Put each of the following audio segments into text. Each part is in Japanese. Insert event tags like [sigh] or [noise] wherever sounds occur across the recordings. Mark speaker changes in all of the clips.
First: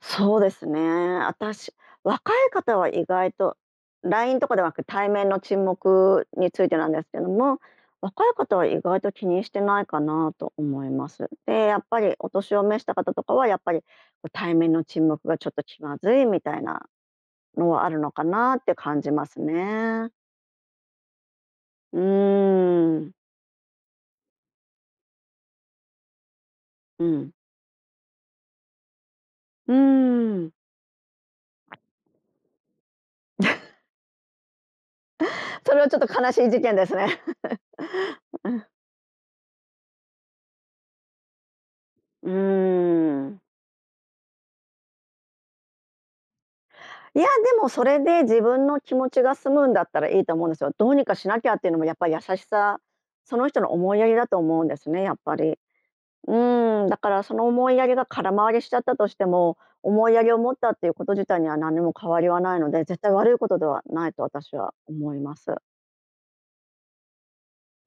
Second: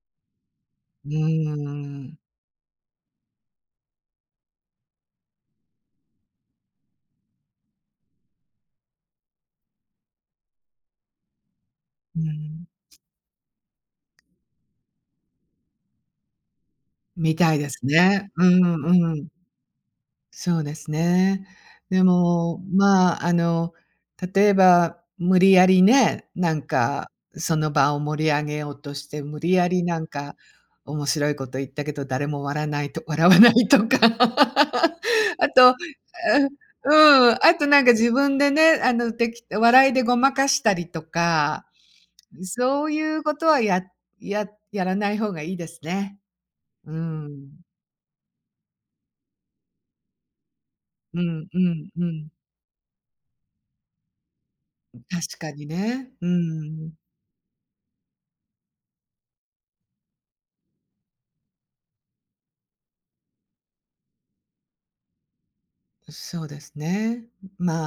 Speaker 1: そうですね、
Speaker 2: うー
Speaker 1: あたし
Speaker 2: ん。
Speaker 1: 若い方は意外と LINE とかではなく、対面の沈黙についてなんですけども、若い方は意外と気にしてないかなと思います。で、やっぱり
Speaker 2: う
Speaker 1: お年を
Speaker 2: ん。
Speaker 1: 召した方とかはやっぱりう対面の沈黙がちょっと気まずいみたいな、
Speaker 2: みたいで
Speaker 1: の
Speaker 2: す
Speaker 1: はあるのか
Speaker 2: ね。う
Speaker 1: なって感じ
Speaker 2: んう
Speaker 1: ま
Speaker 2: ん。
Speaker 1: すね。
Speaker 2: そうですね。
Speaker 1: う
Speaker 2: でも、
Speaker 1: ーん。
Speaker 2: まあ、あの、例えば、無理やりね、なん
Speaker 1: う
Speaker 2: か
Speaker 1: ん。
Speaker 2: その場を盛り上げようとして、無理や
Speaker 1: う
Speaker 2: りなんか
Speaker 1: ーん。
Speaker 2: 面白いこと言ったけど、誰もわらないと笑わない
Speaker 1: [chuckles]
Speaker 2: とか。[laughs] あと、
Speaker 1: そ
Speaker 2: あ、
Speaker 1: れはちょっと悲しい事件ですね。
Speaker 2: うん、あとなんか自分
Speaker 1: [chuckles]
Speaker 2: で
Speaker 1: うん。
Speaker 2: ね、あのてき笑いでごまかしたりとか。
Speaker 1: うー
Speaker 2: そういうこ
Speaker 1: ん。
Speaker 2: とはやややらない方がいいですね。うー
Speaker 1: いや
Speaker 2: ん。
Speaker 1: でも、それで自分の気持ちが済むんだったらいいと思うんですよ。どうにか
Speaker 2: う
Speaker 1: しなき
Speaker 2: ん、
Speaker 1: ゃ
Speaker 2: う
Speaker 1: っていうのも
Speaker 2: ん、
Speaker 1: やっ
Speaker 2: う
Speaker 1: ぱ優
Speaker 2: ん。
Speaker 1: しさその人の思いやりだと思うんですね、やっぱ
Speaker 2: 確か
Speaker 1: り。
Speaker 2: にね。うん
Speaker 1: うー
Speaker 2: う
Speaker 1: ん。
Speaker 2: ん。
Speaker 1: だからその思いやりが空回りしちゃったとしても、思いやりを持ったっていうこと自体には何にも変わりはないので、絶対悪いことではないと私は思います。
Speaker 2: うそうですね。ん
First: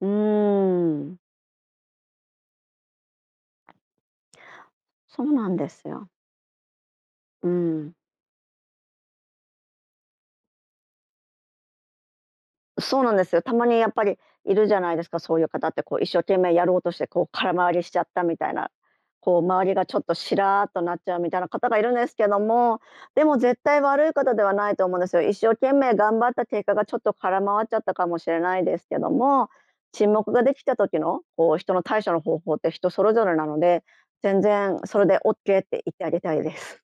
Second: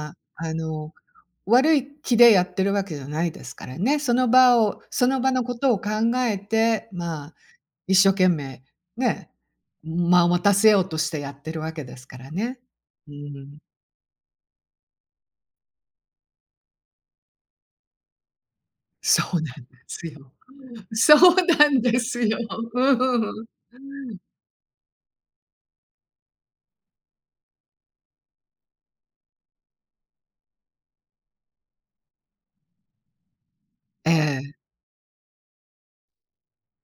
Speaker 1: うー
Speaker 2: あ、あの、
Speaker 1: ん。
Speaker 2: 悪い気でやってるわけじゃないですからね、その場をその
Speaker 1: そ
Speaker 2: 場
Speaker 1: う
Speaker 2: の
Speaker 1: な
Speaker 2: こ
Speaker 1: んで
Speaker 2: とを
Speaker 1: す
Speaker 2: 考
Speaker 1: よ。
Speaker 2: えて、まあ
Speaker 1: うん。
Speaker 2: 一生懸命ね。ん間を持たせようとしてやってるわけですからね。
Speaker 1: そうな
Speaker 2: う
Speaker 1: んですよ。た
Speaker 2: ん。
Speaker 1: まにやっぱり、いるじゃないですか、そういう方ってこう一生懸命やろうとして、こう空回りしちゃったみたいな、
Speaker 2: そ
Speaker 1: こ
Speaker 2: うな
Speaker 1: う
Speaker 2: ん
Speaker 1: 周り
Speaker 2: で
Speaker 1: がちょっ
Speaker 2: す
Speaker 1: と
Speaker 2: よ。
Speaker 1: シラーとなっち
Speaker 2: そ
Speaker 1: ゃうみ
Speaker 2: う
Speaker 1: たいな
Speaker 2: な
Speaker 1: 方が
Speaker 2: ん
Speaker 1: いるん
Speaker 2: で
Speaker 1: です
Speaker 2: す
Speaker 1: け
Speaker 2: よ。
Speaker 1: ど
Speaker 2: う
Speaker 1: も、
Speaker 2: んうん
Speaker 1: で
Speaker 2: う
Speaker 1: も
Speaker 2: ん、
Speaker 1: 絶対悪
Speaker 2: う
Speaker 1: い
Speaker 2: ーん。
Speaker 1: 方ではないと思うんですよ。一生懸命頑張った結果がちょっと空回っちゃったかもしれないですけども、沈黙ができた時のこう人の対処の方法って人それぞれなので、
Speaker 2: え
Speaker 1: 全
Speaker 2: え。
Speaker 1: 然それで OK って言ってあげたいです。